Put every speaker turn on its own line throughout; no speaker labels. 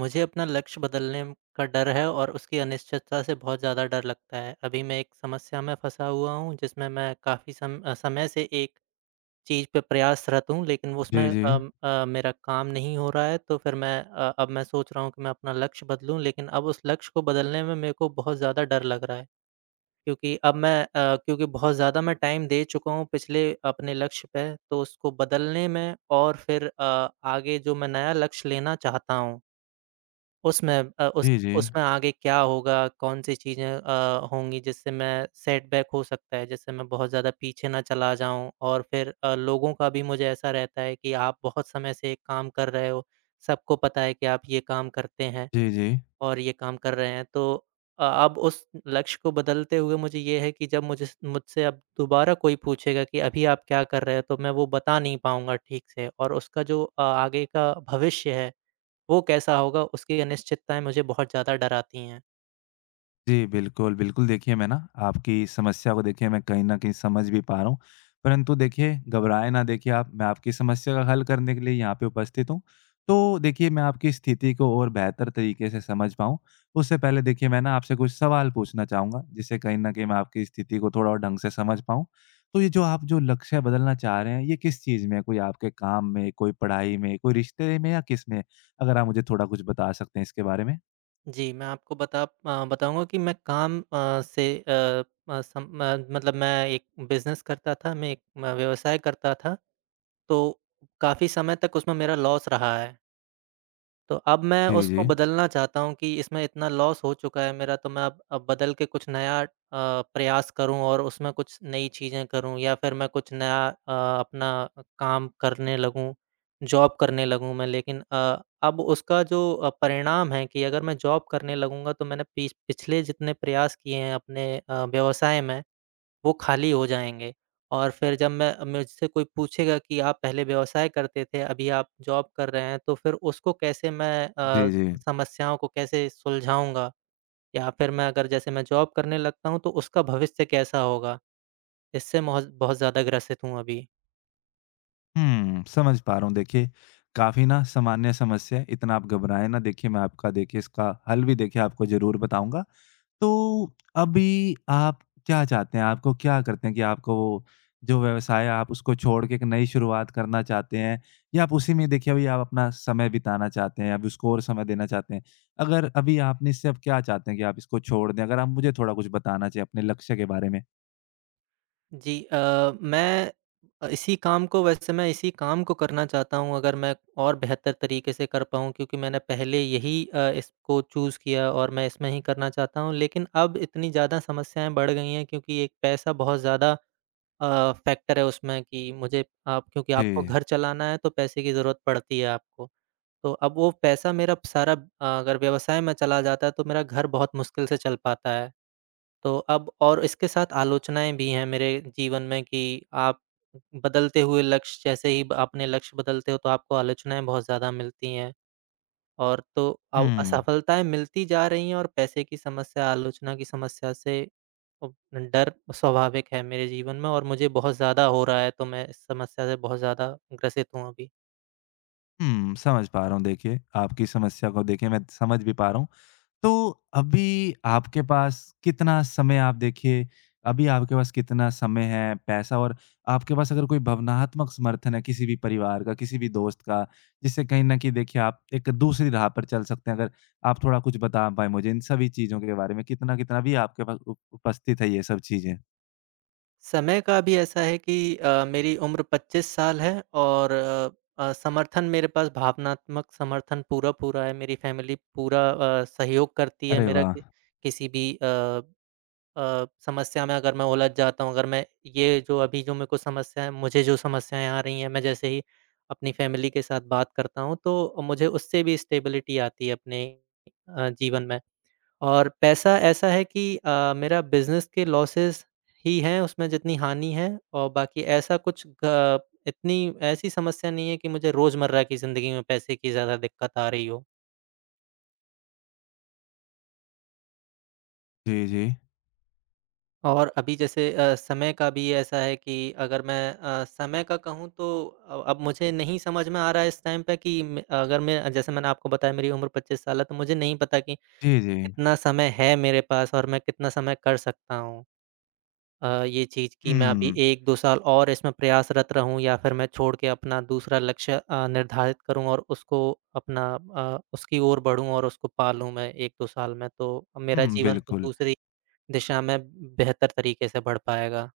मुझे अपना लक्ष्य बदलने का डर है और उसकी अनिश्चितता से बहुत ज़्यादा डर लगता है। अभी मैं एक समस्या में फँसा हुआ हूँ जिसमें मैं काफ़ी सम अ, समय से एक चीज़ पे प्रयासरत हूँ लेक़िन उसमें
जी, जी।
अम अ, मेरा काम नहीं हो रहा है तो फ़िर मैं अ, अब मैं सोच रहा हूँ कि मैं अपना लक्ष्य बदलूँ लेक़िन अब उस लक्ष्य को बदलने में मेरे को बहुत ज़्यादा डर लग रहा है। क्योंकि अब मैं अ, क्योंकि बहुत ज़्यादा मैं टाइम दे चुका हूँ पिछले अपने लक्ष्य पे तो उसको बदलने में और फ़िर अ, आगे जो मैं नया लक्ष्य लेना चाहता हूँ उसमें अ, उस
जी, जी।
उसमें आगे क्या होगा? कौन-सी चीज़ें अ, होंगी जिससे मैं सेट बैक हो सकता है, जिससे मैं बहुत ज़्यादा पीछे ना चला जाऊँ और फ़िर अ, लोगों का भी मुझे ऐसा रहता है कि आप बहुत समय से एक काम कर रहे हो। सबको पता है कि आप ये काम करते हैं
जी, जी।
और ये काम कर रहे हैं तो अ अब उस लक्ष्य को बदलते हुए मुझे ये है कि जब मुझे स मुझसे अब दोबारा कोई पूछेगा कि अभी आप क्या कर रहे हो तो मैं वो बता नहीं पाऊँगा ठीक से और उसका जो अ आगे का भविष्य है वो कैसा होगा उसकी अनिश्चितताएँ मुझे बहुत ज़्यादा डराती हैं।
जी, बिल्कुल, बिल्कुल, देखिए मैं ना आपकी समस्या को देखिए मैं कहीं न कहीं समझ भी पा रहा हूँ, परंतु देखिए घबराएँ ना देखिए आप, मैं आपकी समस्या का हल करने के लिए यहाँ पे उपस्थित हूँ। तो देखिए मैं आपकी स्थिति को और बेहतर तरीके से समझ पाऊँ, उससे पहले देखिए मैं न आपसे कुछ सवाल पूछना चाहूँगा, जिससे कहीं न कहीं मैं आपकी स्थिति को थोड़ा और ढंग से समझ पाऊँ, तो ये जो आप जो लक्ष्य बदलना चाह रहे हैं, ये किस चीज़ में है? कोई आपके काम में, कोई पढ़ाई में, कोई रिश्ते में या किसमें? अगर आप मुझे थोड़ा कुछ बता सकते हैं इसके बारे में।
जी, मैं आपको बता अ, बताऊँगा कि मैं काम अ, से अ अ, सम म मतलब मैं एक बिज़नेस करता था, मैं एक म व्यवसाय करता था तो काफ़ी समय तक उसमें मेरा लॉस रहा है। तो अब मैं
जी,
उसको
जी।
बदलना चाहता हूँ कि इसमें इतना लॉस हो चुका है मेरा तो मैं अब अब बदलकर कुछ नया अ, प्रयास करूँ और उसमें कुछ नई चीज़ें करूँ या फिर मैं कुछ नया अ, अपना काम करने लगूँ, जॉब करने लगूँ मैं। लेकिन अ, अब उसका जो परिणाम है कि अगर मैं जॉब करने लगूँगा तो मैंने पिछ पिछले जितने प्रयास किए हैं अपने अ, व्यवसाय में, वो खाली हो जाएँगे। और फिर जब मैं मुझसे कोई पूछेगा कि आप पहले व्यवसाय करते थे, अभी आप जॉब कर रहे हैं, तो फिर उसको कैसे मैं अ,
जी, जी।
समस्याओं को कैसे सुलझाऊँगा? या फिर मैं अगर जैसे मैं जॉब करने लगता हूँ तो उसका भविष्य कैसा होगा? इससे महौज़ बहुत ज़्यादा ग्रसित हूँ अभी।
हुँ, समझ पा रहा हूँ देखिए, काफ़ी ना सामान्य समस्या है, इतना आप घबराएँ ना देखिए मैं आपका देखिए इसका हल भी देखिए आपको ज़रूर बताऊँगा। तो अभी आप क्या चाहते हैं? आपको क्या करते है कि आपको जो व्यवसाय है आप उसको छोड़कर एक नई शुरुआत करना चाहते हैं? या आप उसी में अभी अपना समय बिताना चाहते हैं, आप उसको और समय देना चाहते हैं? अगर अभी आपने इससे अब क्या चाहते हैं कि आप इसको छोड़ दें? अगर आप मुझे थोड़ा कुछ बताना चाहें अपने लक्ष्य के बारे में।
जी अ, मैं अ, इसी काम को वैसे मैं इसी काम को करना चाहता हूँ अगर मैं और बेहतर तरीके से कर पाऊँ क्योंकि मैंने पहले यही अ, इसको चूज़ किया और मैं इसमें ही करना चाहता हूँ, लेकिन अब इतनी ज़्यादा समस्याएँ बढ़ गई हैं क्योंकि एक पैसा बहुत ज़्यादा अ, फैक्टर है उसमें कि मुझे आप क्योंकि आपको
जी।
घर चलाना है तो पैसे की ज़रूरत पड़ती है आपको। तो अब वो पैसा मेरा सारा अ, अगर व्यवसाय में चला जाता है तो मेरा घर बहुत मुश्किल से चल पाता है, तो अब और इसके साथ आलोचनाएँ भी हैं मेरे जीवन में कि आप बदलते हुए लक्ष्य जैसे ही ब अपने लक्ष्य बदलते हो, तो आपको आलोचनाएँ बहुत ज़्यादा मिलती हैं। और तो अव
हुँ।
असफलताएँ मिलती जा रही हैं और पैसे की समस्या, आलोचना की समस्या से अव नडर स्वाभाविक है मेरे जीवन में और मुझे बहुत ज़्यादा हो रहा है तो मैं इस समस्या से बहुत ज़्यादा ग्रसित हूँ अभी।
हुँ, समझ पा रहा हूँ देखिए, आपकी समस्या को देखिए मैं समझ भी पा रहा हूँ। तो अभी आपके पास कितना समय आप देखिए अभी आपके पास कितना समय है, पैसा और आपके पास अगर कोई भावनात्मक समर्थन है किसी भी परिवार का, किसी भी दोस्त का, जिससे कहीं न कहीं देखिए आप एक दूसरी राह पर चल सकते हैं। अगर आप थोड़ा कुछ बता पाए मुझे इन सभी चीज़ों के बारे में, कितना-कितना भी आपके पास उपस्थित है ये सब चीज़ें।
समय का भी ऐसा है कि अ, मेरी उम्र 25 साल है और अ, समर्थन मेरे पास भावनात्मक समर्थन पूरा-पूरा है। मेरी फ़ैमिली पूरा अ, सहयोग करती है
अरे
मेरा
वाह!
कि किसी भी अ अ, समस्या में अगर मैं उलझ जाता हूँ, अगर मैं ये जो अभी जो मेरे को समस्या है मुझे जो समस्याएँ आ रही हैं, मैं जैसे ही अपनी फ़ैमिली के साथ बात करता हूँ तो मुझे उससे भी स्टेबिलिटी आती है अपने अ, जीवन में। और पैसा ऐसा है कि अ, मेरा बिज़नेस के लॉसेस ही हैं उसमें जितनी हानि है और बाकी ऐसा कुछ ग इतनी ऐसी समस्या नहीं है कि मुझे रोज़मर्रा की ज़िंदगी में पैसे की ज़्यादा दिक़्क़त आ रही हो।
जी, जी।
और अभी जैसे अ, समय का भी ऐसा है कि अगर मैं अ, समय का कहूँ तो अ अब मुझे नहीं समझ में आ रहा है इस टाइम पे कि म अगर मैं अ, जैसे मैंने आपको बताया, मेरी उम्र 25 साल है, तो मुझे नहीं पता कि
जी, जी।
कितना समय है मेरे पास और मैं कितना समय कर सकता हूँ अ, ये चीज़ कि मैं
हुँ
अभी
हुँ।
1-2 साल और इसमें प्रयासरत रहूँ या फिर मैं छोड़के अपना दूसरा लक्ष्य अ, निर्धारित करूँ और उसको अपना अ, उसकी ओर बढ़ूँ और उसको पा लूँ मैं, 1-2 साल में? तो अ,
हुँ,
मेरा
हुँ,
जीवन तो
बिल्कुल।
दूसरी दिशा में बेहतर तरीके से बढ़ पाएगा।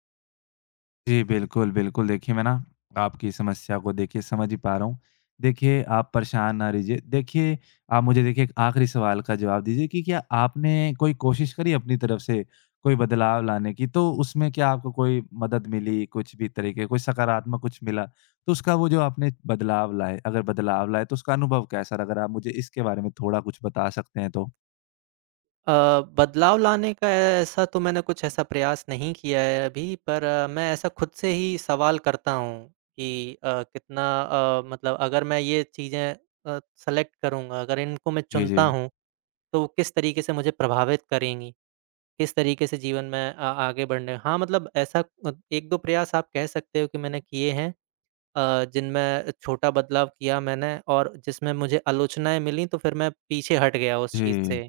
जी, बिल्कुल, बिल्कुल। देखिए, मैं ना, आपकी समस्या को देखिए, समझ ही पा रहा हूँ। देखिए, आप परेशान ना रही जिए। देखिए, आप मुझे देखिए, एक आखिरी सवाल का जवाब दीजिए कि क्या आपने कोई कोशिश करी अपनी तरफ से, कोई बदलाव लाने की? तो उसमें क्या आपको कोई मदद मिली, कुछ भी तरीके, कोई सकारात्मक कुछ मिला? तो उसका वो जो आपने बदलाव लाए, अगर बदलाव लाए, तो उसका अनुभव कैसा रहा, अगर आप मुझे इसके बारे में थोड़ा कुछ बता सकते हैं, तो?
अ, बदलाव लाने का ऐसा तो मैंने कुछ ऐसा प्रयास नहीं किया है अभी। पर मैं ऐसा खुद से ही सवाल करता हूँ कि अ, कितना अ, मतलब अगर मैं ये चीज़ें अ, सेलेक्ट करूँगा, अगर इनको मैं
जी,
चुनता
जी।
हूँ, तो वो किस तरीके से मुझे प्रभावित करेंगी? किस तरीके से जीवन में आ आगे बढ़ने हाँ, मतलब ऐसा अ, 1-2 प्रयास आप कह सकते हो कि मैंने किए हैं। अ, जिनमें छोटा बदलाव किया मैंने और जिसमें मुझे आलोचनाएँ मिली। तो फ़िर मैं पीछे हट गया उस चीज़
जी।
से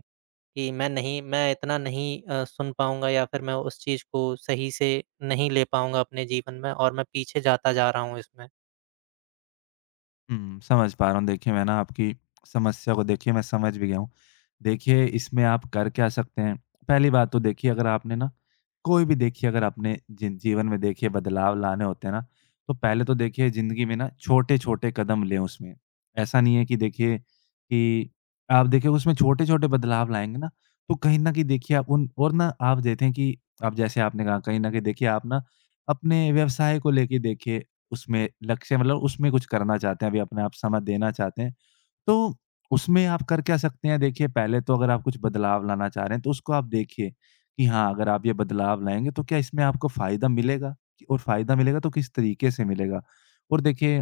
कि मैं नहीं मैं इतना नहीं अ, सुन पाऊँगा या फ़िर मैं उस चीज़ को सही से नहीं ले पाऊँगा अपने जीवन में और मैं पीछे जाता जा रहा हूँ इसमें।
हुँ, समझ पा रहा हूँ देखिए मैं ना आपकी समस्या को देखिए मैं समझ भी गया हूँ। देखिए इसमें आप कर क्या सकते हैं पहली बात तो देखिए अगर आपने ना कोई भी देखिए अगर आपने जी जीवन में देखिए बदलाव लाने होते हैं ना। तो पहले तो देखिए ज़िंदगी में ना छोटे-छोटे कदम लें उसमें। ऐसा नहीं है कि देखिए कि आप देखिए उसमें छोटे-छोटे बदलाव लाएँगे ना, तो कहीं न कहीं देखिए आप उन और ना आप देखें कि अब जैसे आपने कहा कहीं न कहीं आप ना अपने व्यवसाय को लेके देखिए उसमे लक्ष्य मतलब उसमें कुछ करना चाहते हैं। अभी अपने आप समय देना चाहते हैं तो उसमें आप कर क्या सकते हैं? देखिए पहले तो अगर आप कुछ बदलाव लाना चाह रहे हैं तो उसको आप देखिए कि हाँ, अगर आप ये बदलाव लाएँगे। तो क्या इसमें आपको फ़ायदा मिलेगा? और फ़ायदा मिलेगा तो किस तरीके से मिलेगा? और देखिए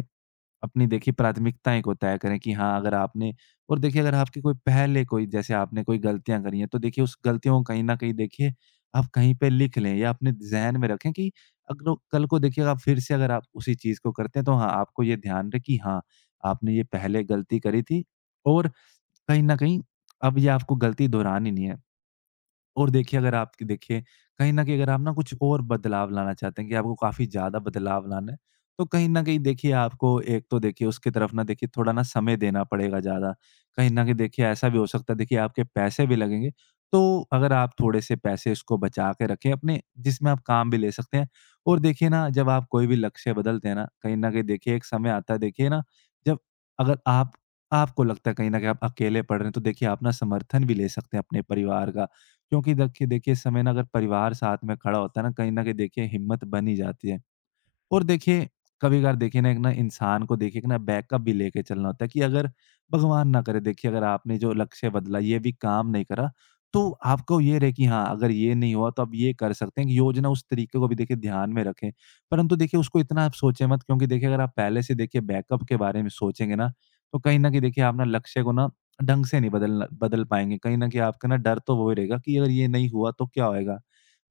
अपनी देखिए प्राथमिकताएँ को तय करें कि हाँ अगर आपने और देखिए अगर आपकी कोई पहले कोई जैसे आपने कोई गलतियाँ करी हैं। तो देखिए उस गलतियों को कहीं न कहीं देखिए आप कहीं पे लिख लें या अपने ज़हन में रखें कि अग लो कल को देखिए जब आप फ़िर से अगर आप उसी चीज़ को करते हैं। तो हाँ, आपको ये ध्यान रहे कि हाँ, आपने ये पहले गलती करी थी और कहीं न कहीं अब ये आपको गलती दोहरानी नहीं है। और देखिए अगर आपकी देखिए कहीं न कहीं अगर आप ना कुछ और बदलाव लाना चाहते हैं कि आपको काफ़ी ज़्यादा बदलाव लाना है। तो कहीं न कहीं देखिए आपको एक तो देखिए उसके तरफ ना देखिए थोड़ा ना समय देना पड़ेगा ज़्यादा। कहीं न कहीं देखिए ऐसा भी हो सकता है देखिए आपके पैसे भी लगेंगे। तो अगर आप थोड़े-से पैसे इसको बचा के रखें अपने जिसमें आप काम भी ले सकते हैं। और देखिए ना जब आप कोई भी लक्ष्य बदलते हैं ना कहीं न कहीं देखिए एक समय आता है देखिए ना जब अगर आप आपको लगता है कहीं न कहीं आप अकेले पड़ रहे हैं। तो देखिए आप ना समर्थन भी ले सकते हैं अपने परिवार का। क्योंकि दखिए देखिए इस समय ना अगर परिवार साथ में खड़ा होता है ना कहीं न कहीं हिम्मत बन ही जाती है। और देखिए कभी-कभार देखिए ना एक इंसान को देखिए एक ना बैकअप भी लेके चलना होता है कि अगर भगवान ना करे देखिए अगर आपने जो लक्ष्य बदला, ये भी काम नहीं करा। तो आपको ये रहे कि हाँ, अगर ये नहीं हुआ तो आप ये कर सकते हैं कि योजना उस तरीके को भी ध्यान में रखें। परंतु देखिए उसको इतना आप सोचें मत क्योंकि देखिए अगर आप पहले से देखिए बैकअप के बारे में सोचेंगे ना तो कहीं न कहीं देखिए आप ना लक्ष्य को ना ढंग से नहीं बदलना बदल पाएँगे। कहीं न कहीं आपका ना डर तो वो ही रहेगा कि अगर ये नहीं हुआ तो क्या होएगा?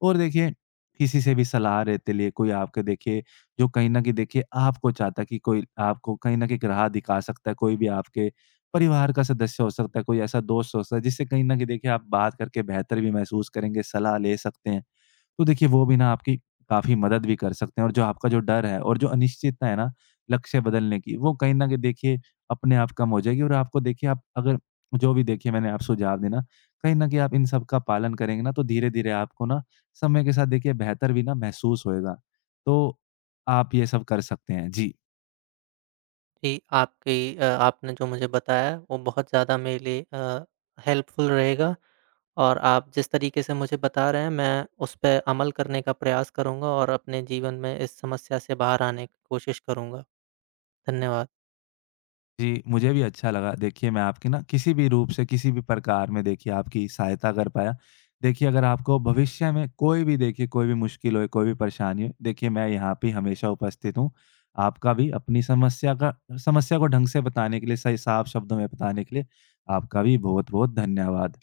और देखिए किसी से भी सलाह लेते लिए कोई आपके देखिए जो कहीं न कहीं देखिए आपको चाहता कि कोई आपको कहीं न कहीं एक राह दिखा सकता है। कोई भी आपके परिवार का सदस्य हो सकता है, कोई ऐसा दोस्त हो सकता है जिससे कहीं न कहीं देखिए आप बात करके बेहतर भी महसूस करेंगे, सलाह ले सकते हैं। तो देखिए वो भी ना आपकी काफ़ी मदद भी कर सकते हैं और जो आपका जो डर है और जो अनिश्चितता है ना लक्ष्य बदलने की वो कहीं न कहीं देखिए अपने आप कम हो जाएगी और आपको देखिए आप अगर जो भी देखिए मैंने आप सुझाव दिए ना, कहीं न कहीं आप इन सबका पालन करेंगे ना तो धीरे-धीरे आपको ना समय के साथ देखिए बेहतर भी ना महसूस होगा। तो आप ये सब कर सकते हैं, जी।
जी, आपकी अ, आपने जो मुझे बताया वो बहुत ज़्यादा मेरे लिए अ, हेल्पफुल रहेगा। और आप जिस तरीके से मुझे बता रहे हैं, मैं उस पे अमल करने का प्रयास करूँगा। और अपने जीवन में इस समस्या से बाहर आने की कोशिश करूँगा। धन्यवाद।
जी, मुझे भी अच्छा लगा। देखिए मैं आपकी ना किसी भी रूप से, किसी भी प्रकार में देखिए आपकी सहायता कर पाया। देखिए अगर आपको भविष्य में कोई भी देखिए कोई भी मुश्किल होए, कोई भी परेशानी हो, देखिए मैं यहाँ पे हमेशा उपस्थित हूँ। आपका भी अपनी समस्या का समस्या को ढंग से बताने के लिए, सही साफ शब्दों में बताने के लिए आपका भी बहुत-बहुत धन्यवाद।